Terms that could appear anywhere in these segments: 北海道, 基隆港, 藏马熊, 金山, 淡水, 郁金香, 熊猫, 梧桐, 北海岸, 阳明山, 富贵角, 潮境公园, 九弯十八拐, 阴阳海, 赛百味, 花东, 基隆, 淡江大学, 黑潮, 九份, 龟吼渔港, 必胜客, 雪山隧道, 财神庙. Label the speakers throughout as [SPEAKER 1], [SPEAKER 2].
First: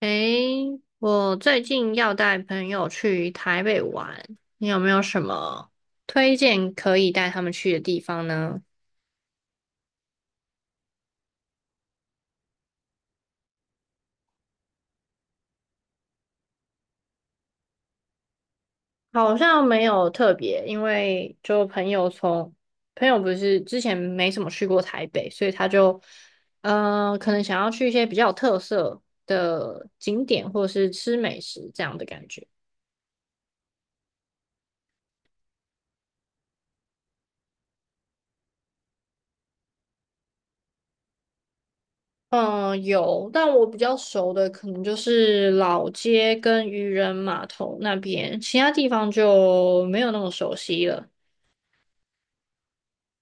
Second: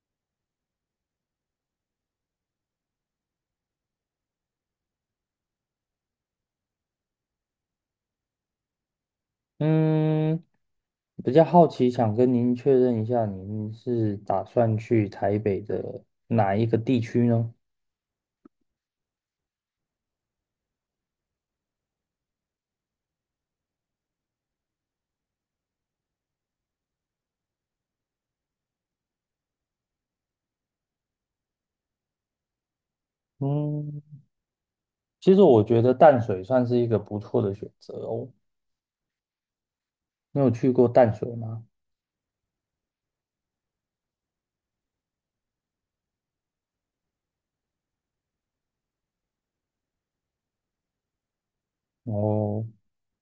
[SPEAKER 1] 诶，我最近要带朋友去台北玩，你有没有什么推荐可以带他们去的地方呢？
[SPEAKER 2] 嗯，比较好奇，想跟您确认一下，您是打算去台北的哪一个地区呢？
[SPEAKER 1] 好像没有特别，因为就朋友不是之前没怎么去过台北，所以他就可能想要去一些比较有特色的景点或是吃美食这样的感觉。
[SPEAKER 2] 嗯，其实我觉得淡水算是一个不错的选择哦。你有去过淡水吗？
[SPEAKER 1] 嗯，有，但我比较熟的可能就是老街跟渔人码头那边，其他地方就没有那么熟悉了。
[SPEAKER 2] 哦，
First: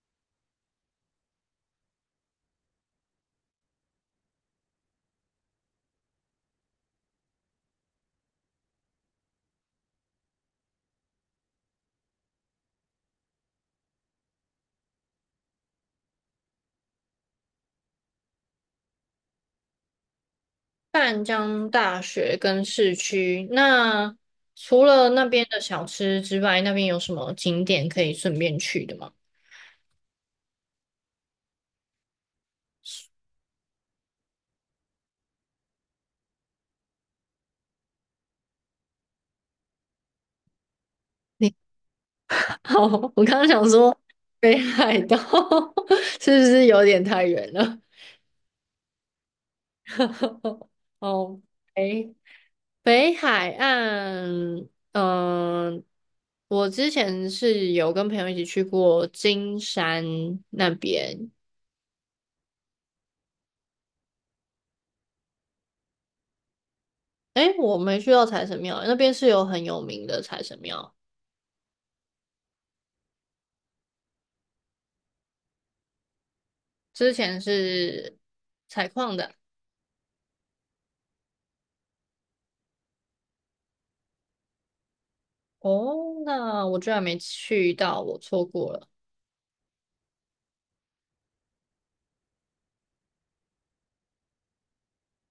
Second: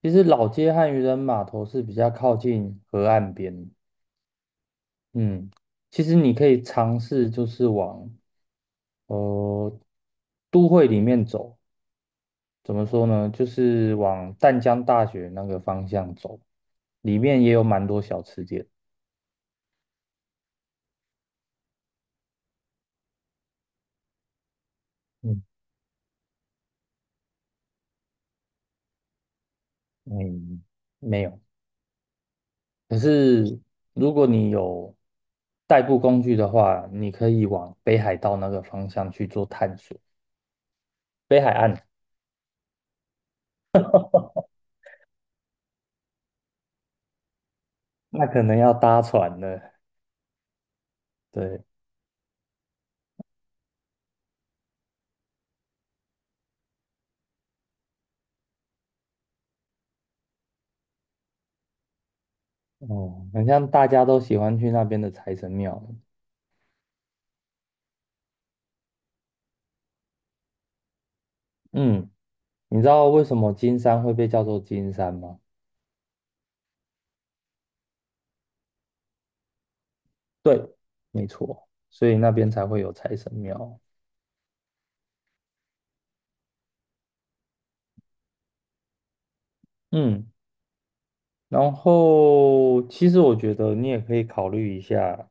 [SPEAKER 2] 其实老街和渔人码头是比较靠近河岸边。嗯，其实你可以尝试就是往呃都会里面走。怎么说呢？就是往淡江大学那个方向走，里面也有蛮多小吃店。
[SPEAKER 1] 淡江大学跟市区，那除了那
[SPEAKER 2] 嗯
[SPEAKER 1] 边的小吃之外，那边有什么景点可以顺便去的吗？
[SPEAKER 2] 嗯，没有。可是如果你有代步工具的话，你可以往北海道那个方向去做探索。北海
[SPEAKER 1] 你
[SPEAKER 2] 岸
[SPEAKER 1] 好，我刚刚想说北海道 是不是有点太远了？
[SPEAKER 2] 那可能要搭船了。
[SPEAKER 1] 哦，
[SPEAKER 2] 对，
[SPEAKER 1] 哎。北海岸，嗯、我之前是有跟朋友一起去过金山那边，
[SPEAKER 2] 哦，很像大家都喜欢去那边的财神庙。
[SPEAKER 1] 诶，我没去到财神庙，那边是有很有名的财神庙，
[SPEAKER 2] 嗯，你知道为什么金山会被叫做金山吗？
[SPEAKER 1] 之前是采矿的。
[SPEAKER 2] 对，没错，所以那边才会有财神庙。
[SPEAKER 1] 哦，那我居然没去到，我错过了。
[SPEAKER 2] 嗯。然后，其实我觉得你也可以考虑一下，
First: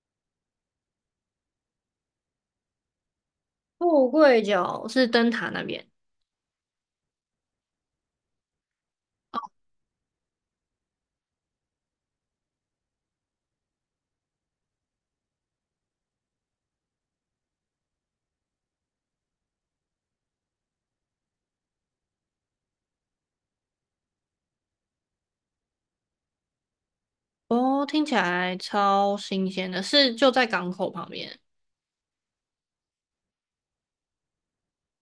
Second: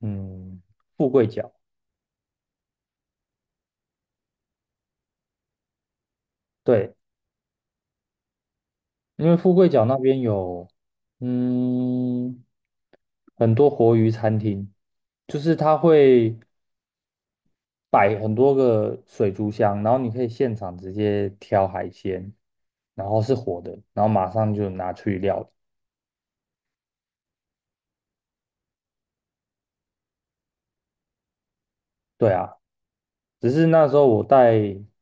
[SPEAKER 2] 嗯，富贵角，
[SPEAKER 1] 富贵角是灯塔那边，
[SPEAKER 2] 对，因为富贵角那边有，嗯，很多活鱼餐厅，就是它会摆很多个水族箱，然后你可以现场直接挑海鲜，然后是活的，然后马上就拿去料理。
[SPEAKER 1] 哦，听起来超新鲜的，是就在港口旁边。
[SPEAKER 2] 对啊，只是那时候我带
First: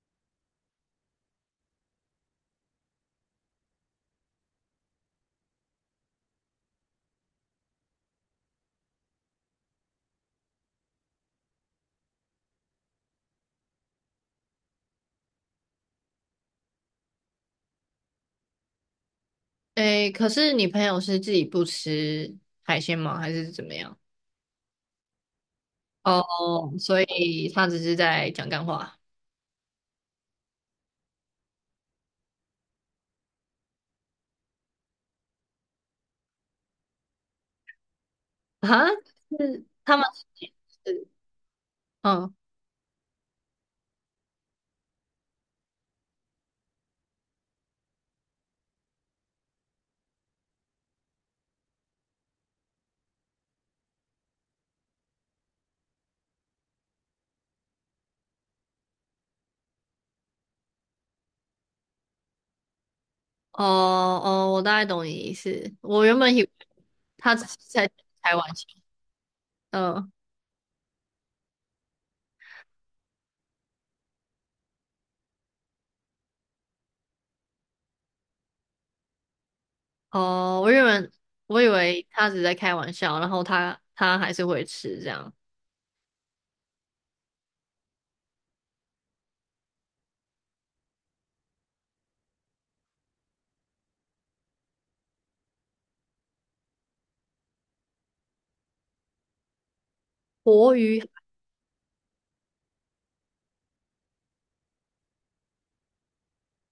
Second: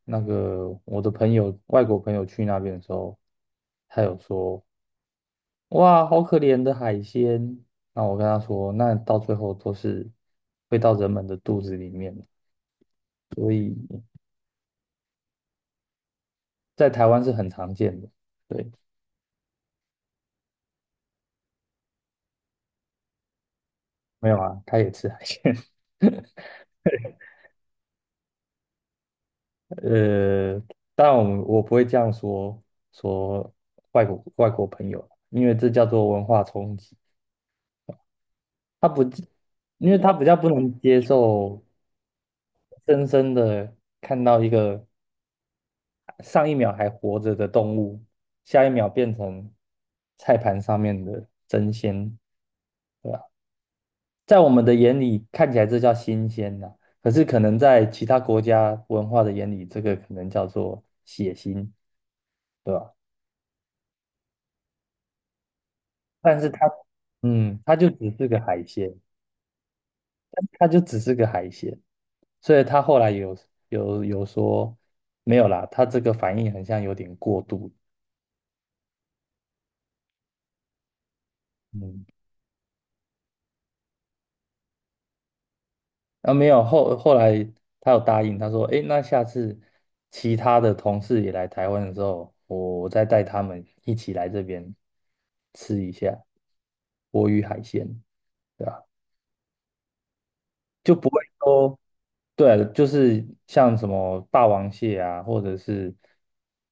[SPEAKER 2] 那个我的朋友，外国朋友去那边的时候，他有说。哇，好可怜的海鲜。那我跟他说，那到最后都是会到人们的肚子里面，在台湾是很常见的。对，
[SPEAKER 1] 诶，可是你朋友是自己不吃海鲜吗？还是怎么样？
[SPEAKER 2] 没有啊，他也吃海鲜。
[SPEAKER 1] 哦，所以他只是在讲干话
[SPEAKER 2] 呃，当然我不会这样说外国朋友，因为这叫做文化冲击。
[SPEAKER 1] 哈？
[SPEAKER 2] 他不，
[SPEAKER 1] 是
[SPEAKER 2] 因
[SPEAKER 1] 他
[SPEAKER 2] 为
[SPEAKER 1] 们
[SPEAKER 2] 他比较不能接
[SPEAKER 1] 是
[SPEAKER 2] 受
[SPEAKER 1] 嗯
[SPEAKER 2] 深深的看到一个上一秒还活着的动物，下一秒变成菜盘上面的真鲜。对啊，在我们的眼里看起来这叫新鲜呐、可是可能在其他国家文化的眼里，这个可能叫做血腥，对吧？
[SPEAKER 1] 哦哦，我大概懂你意思。我原本
[SPEAKER 2] 但
[SPEAKER 1] 以
[SPEAKER 2] 是
[SPEAKER 1] 为
[SPEAKER 2] 它，
[SPEAKER 1] 他只是
[SPEAKER 2] 它就
[SPEAKER 1] 在
[SPEAKER 2] 只是
[SPEAKER 1] 开
[SPEAKER 2] 个
[SPEAKER 1] 玩
[SPEAKER 2] 海
[SPEAKER 1] 笑，
[SPEAKER 2] 鲜，
[SPEAKER 1] 嗯
[SPEAKER 2] 它就只是个海鲜，所以他后来有说没有啦，他这个反应很像有点过度，
[SPEAKER 1] 哦，我原本我以为
[SPEAKER 2] 嗯。
[SPEAKER 1] 他只是在开玩笑，然后他还是会吃这样
[SPEAKER 2] 啊，没有，后来他有答应，他说："诶，那下次其他的同事也来台湾的时候，我再带他们一起来这边吃一下活鱼海鲜，对吧？"
[SPEAKER 1] 活
[SPEAKER 2] 就
[SPEAKER 1] 鱼。
[SPEAKER 2] 不会说，对，就是像什么霸王蟹啊，或者是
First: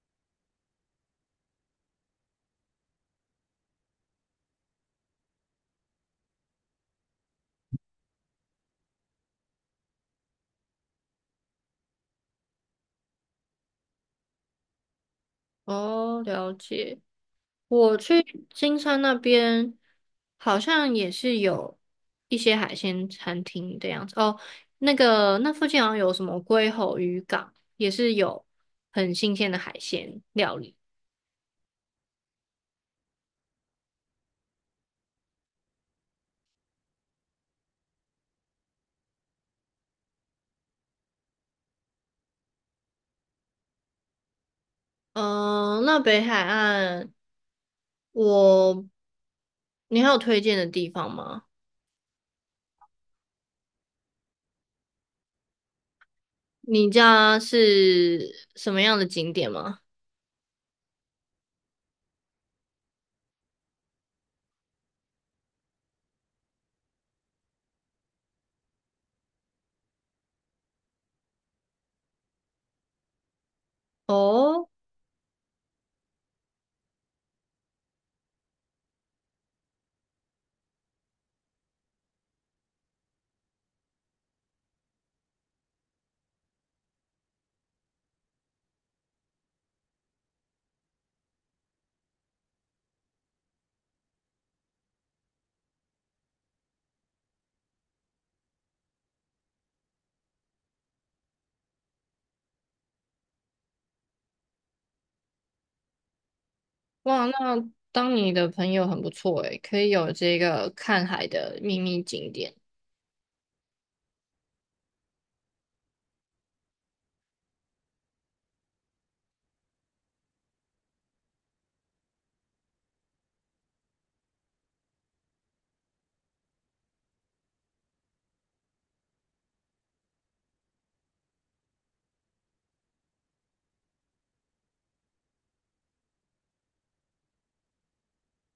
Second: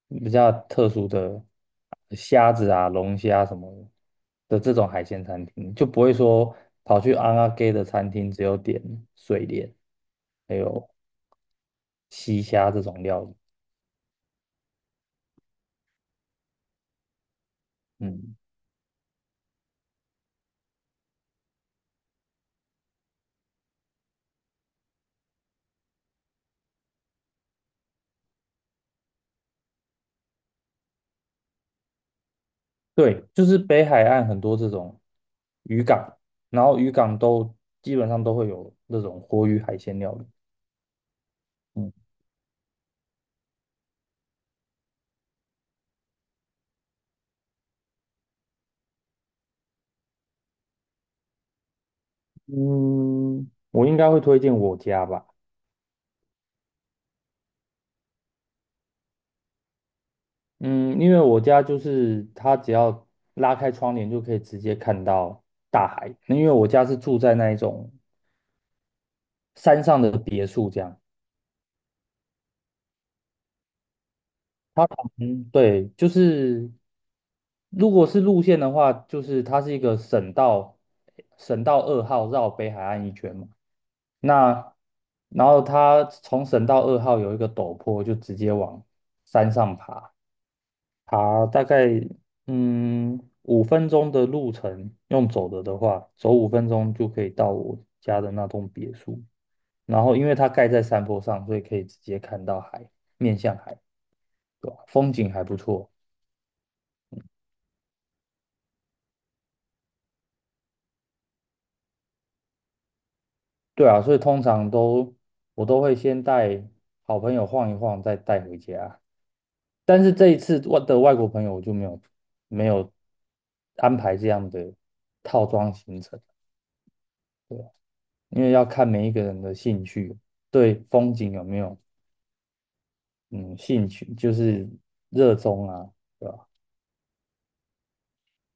[SPEAKER 2] 比较特殊的虾子啊、龙虾什么的这种海鲜餐厅，就不会说跑去安阿给的餐厅只有点水莲，还有西虾这种料理。
[SPEAKER 1] 哦，了解。我
[SPEAKER 2] 嗯，
[SPEAKER 1] 去金山那边好像也是有一些海鲜餐厅的样子哦。那个那附近好像有什么龟吼渔港，也是有很新鲜的海鲜料理。
[SPEAKER 2] 对，就是北海岸很多这种渔港，然后渔港都基本上都会有那种活鱼海鲜料理。嗯
[SPEAKER 1] 嗯、那北海岸我，你还有推荐的地方吗？
[SPEAKER 2] 嗯，我应该会推荐我家吧。
[SPEAKER 1] 你家是什么样的景点吗？
[SPEAKER 2] 嗯，因为我家就是它只要拉开窗帘就可以直接看到大海。那因为我家是住在那一种山上的别墅，这样。
[SPEAKER 1] 哦，
[SPEAKER 2] 它旁边对，就是如果是路线的话，就是它是一个省道，省道二号绕北海岸一圈嘛。那然后它从省道二号有一个陡坡，就直接往山上爬。爬大概五分钟的路程，用走的的话，走五分钟就可以到我家的那栋别墅。然后因为它盖在山坡上，所以可以直接看到海，面向海，对吧？风景还不错。
[SPEAKER 1] 哇，那当你的朋友很不错诶，可以有这个看海的秘密景点。
[SPEAKER 2] 对啊，所以通常都我都会先带好朋友晃一晃，再带回家。但是这一次外国朋友我就没有安排这样的套装行程。因为要看每一个人的兴趣，对风景有没有嗯兴趣，就是热衷啊，对吧？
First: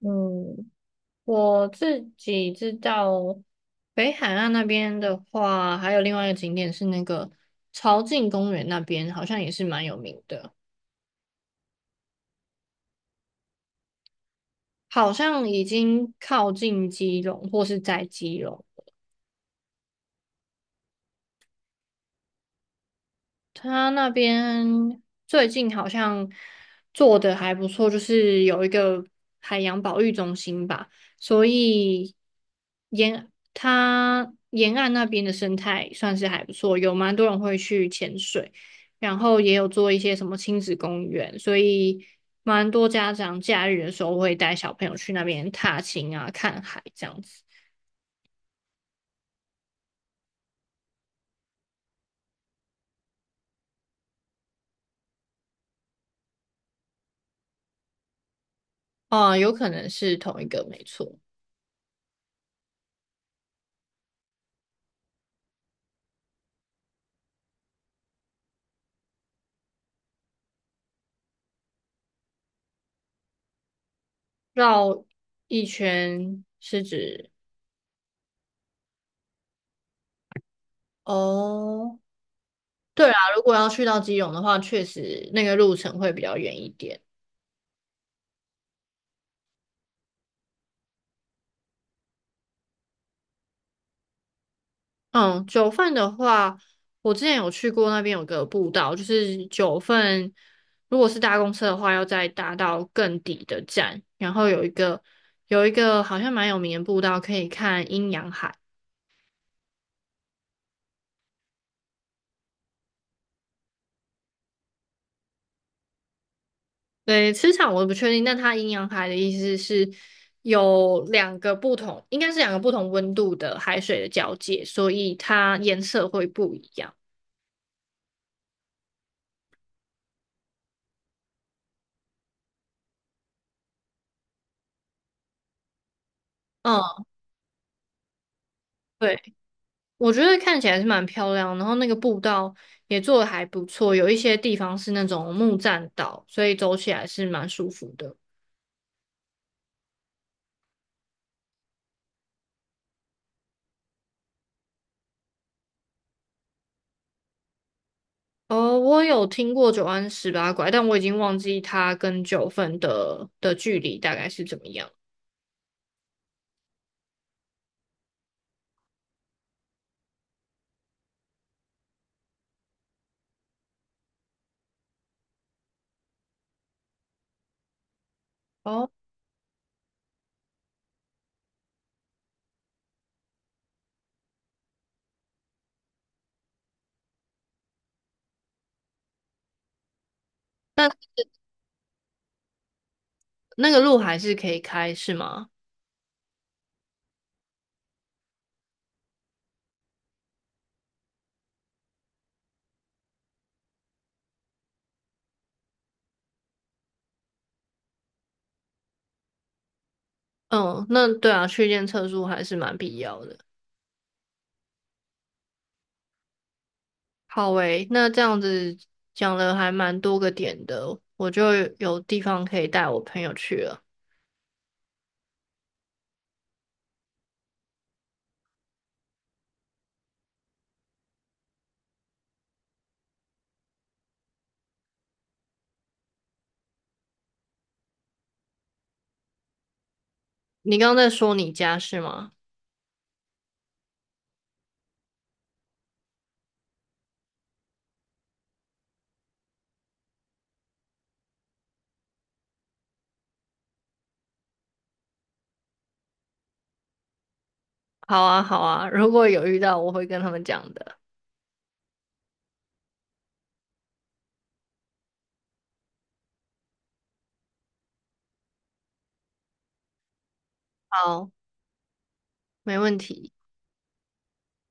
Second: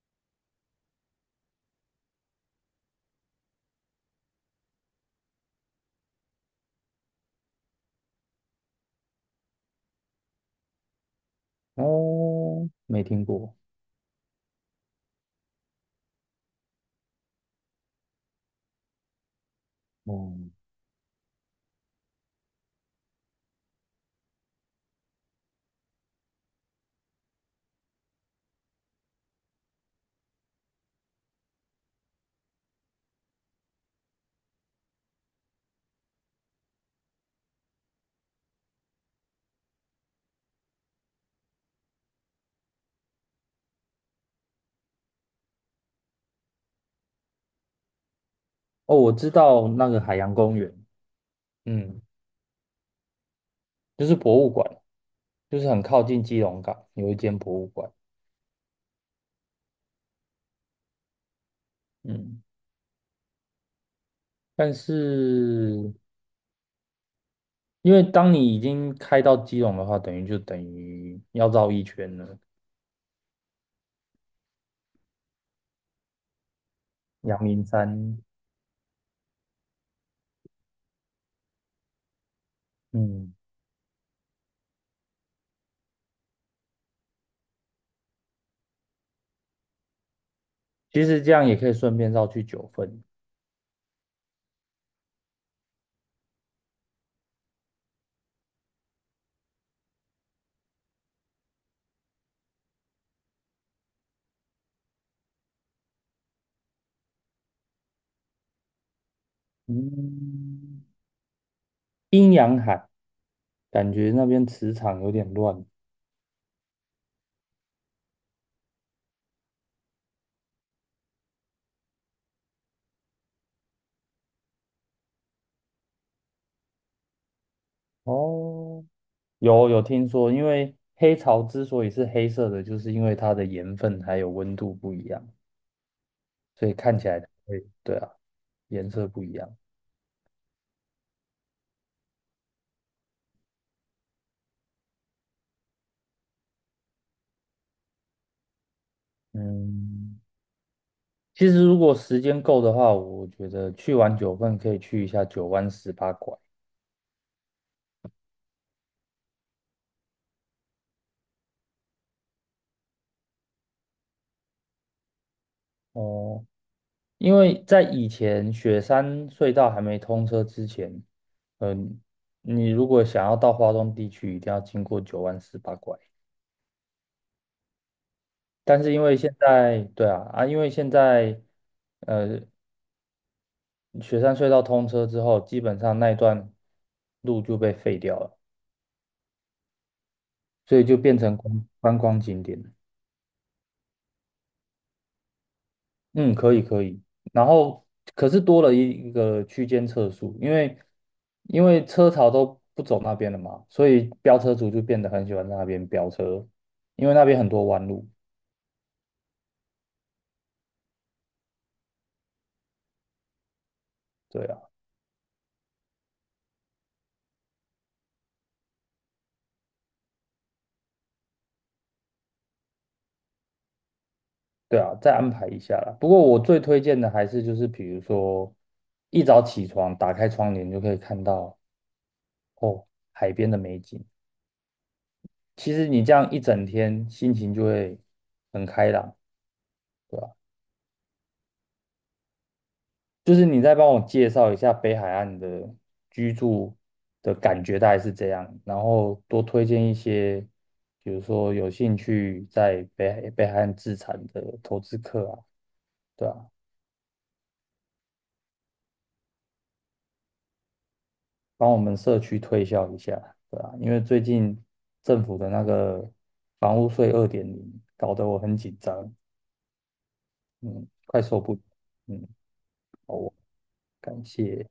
[SPEAKER 1] 嗯，我自己知道，北海岸那边的话，还有另外一个景点是那个潮境公园那边，好像也是蛮有名的，
[SPEAKER 2] 哦，没听过，
[SPEAKER 1] 好像已经靠近基隆或是在基隆。
[SPEAKER 2] 哦、
[SPEAKER 1] 他那边最近好像做的还不错，就是有一个海洋保育中心吧，所以沿它沿岸那边的生态算是还不错，有蛮多人会去潜水，然后也有做一些什么亲子公园，所以蛮多家长假日的时候会带小朋友去那边踏青啊、看海这样子。
[SPEAKER 2] 哦，我知道那个海洋公园，嗯，就是博物馆，就是很靠近基隆港有一间博物馆，
[SPEAKER 1] 啊、有可能是同一个，没错。
[SPEAKER 2] 嗯，但是因为当你已经开到基隆的话，等于就等于要绕一圈了，
[SPEAKER 1] 绕一圈是指
[SPEAKER 2] 阳明山，
[SPEAKER 1] 哦，对啦，
[SPEAKER 2] 嗯，
[SPEAKER 1] 如果要去到基隆的话，确实那个路程会比较远一点。
[SPEAKER 2] 其实这样也可以顺便绕去九份，
[SPEAKER 1] 嗯，九份的话，我之前有去过那边有个步道，就是九份，如果是搭公车的话，要再搭到更底的站，然后有一个好像蛮有名的步道，可以看阴阳海。
[SPEAKER 2] 嗯。阴阳海，感觉那边磁场有点乱。
[SPEAKER 1] 对，磁场我不确定，但它阴阳海的意思是有两个不同，应该是两个不同温度的海水的交界，所以它颜色会不一样。
[SPEAKER 2] 哦，有听说，因为黑潮之所以是黑色的，就是因为它的盐分还有温度不一样，所以看
[SPEAKER 1] 嗯，
[SPEAKER 2] 起来它会，对啊，颜色
[SPEAKER 1] 对，
[SPEAKER 2] 不一样。
[SPEAKER 1] 我觉得看起来是蛮漂亮，然后那个步道也做的还不错，有一些地方是那种木栈道，所以走起来是蛮舒服的。
[SPEAKER 2] 嗯，其实如果时间够的话，我觉得去完九份可以去一下九弯十八拐。
[SPEAKER 1] 哦，我有听过九弯十八拐，但我已经忘记它跟九份的距离大概是怎么样。
[SPEAKER 2] 哦，因为在以前雪山隧道还没通车之前，嗯、你如果想要到花东地区，一定要经过九弯十八拐。但
[SPEAKER 1] 哦，
[SPEAKER 2] 是因为现在，对啊，啊，因为现在呃，雪山隧道通车之后，基本上那一段路就被废掉了，所以就变成观光景点了。
[SPEAKER 1] 那个路还是可以开，是吗？
[SPEAKER 2] 嗯，可以可以。然后可是多了一个区间测速，因为车潮都不走那边了嘛，所以飙车族就变得很喜欢在那边飙车，因为那边很多弯路。
[SPEAKER 1] 嗯，那对啊，去练测速还是蛮必要的。
[SPEAKER 2] 对啊。
[SPEAKER 1] 好诶，那这样子讲了还蛮多个点的，我就有地方可以带我朋友去了。
[SPEAKER 2] 对啊，再安排一下啦。不过我最推荐的还是就是，比如说一早起床，打开窗帘就可以看到哦海边的美景。其实你这样一整天，心情就会很开朗，对吧？
[SPEAKER 1] 你刚刚在说你家是吗？
[SPEAKER 2] 就是你再帮我介绍一下北海岸的居住的感觉大概是这样，然后多推荐一些，比如说有兴趣在北海岸自产的投资客啊，对吧？
[SPEAKER 1] 好啊，好啊，如果有遇到，我会跟他们讲的。
[SPEAKER 2] 帮我们社区推销一下，对啊，因为最近政府的那个房屋税2.0搞得我很紧张，嗯，快
[SPEAKER 1] 好，
[SPEAKER 2] 受不了，嗯，
[SPEAKER 1] 没问题。
[SPEAKER 2] 好，感谢。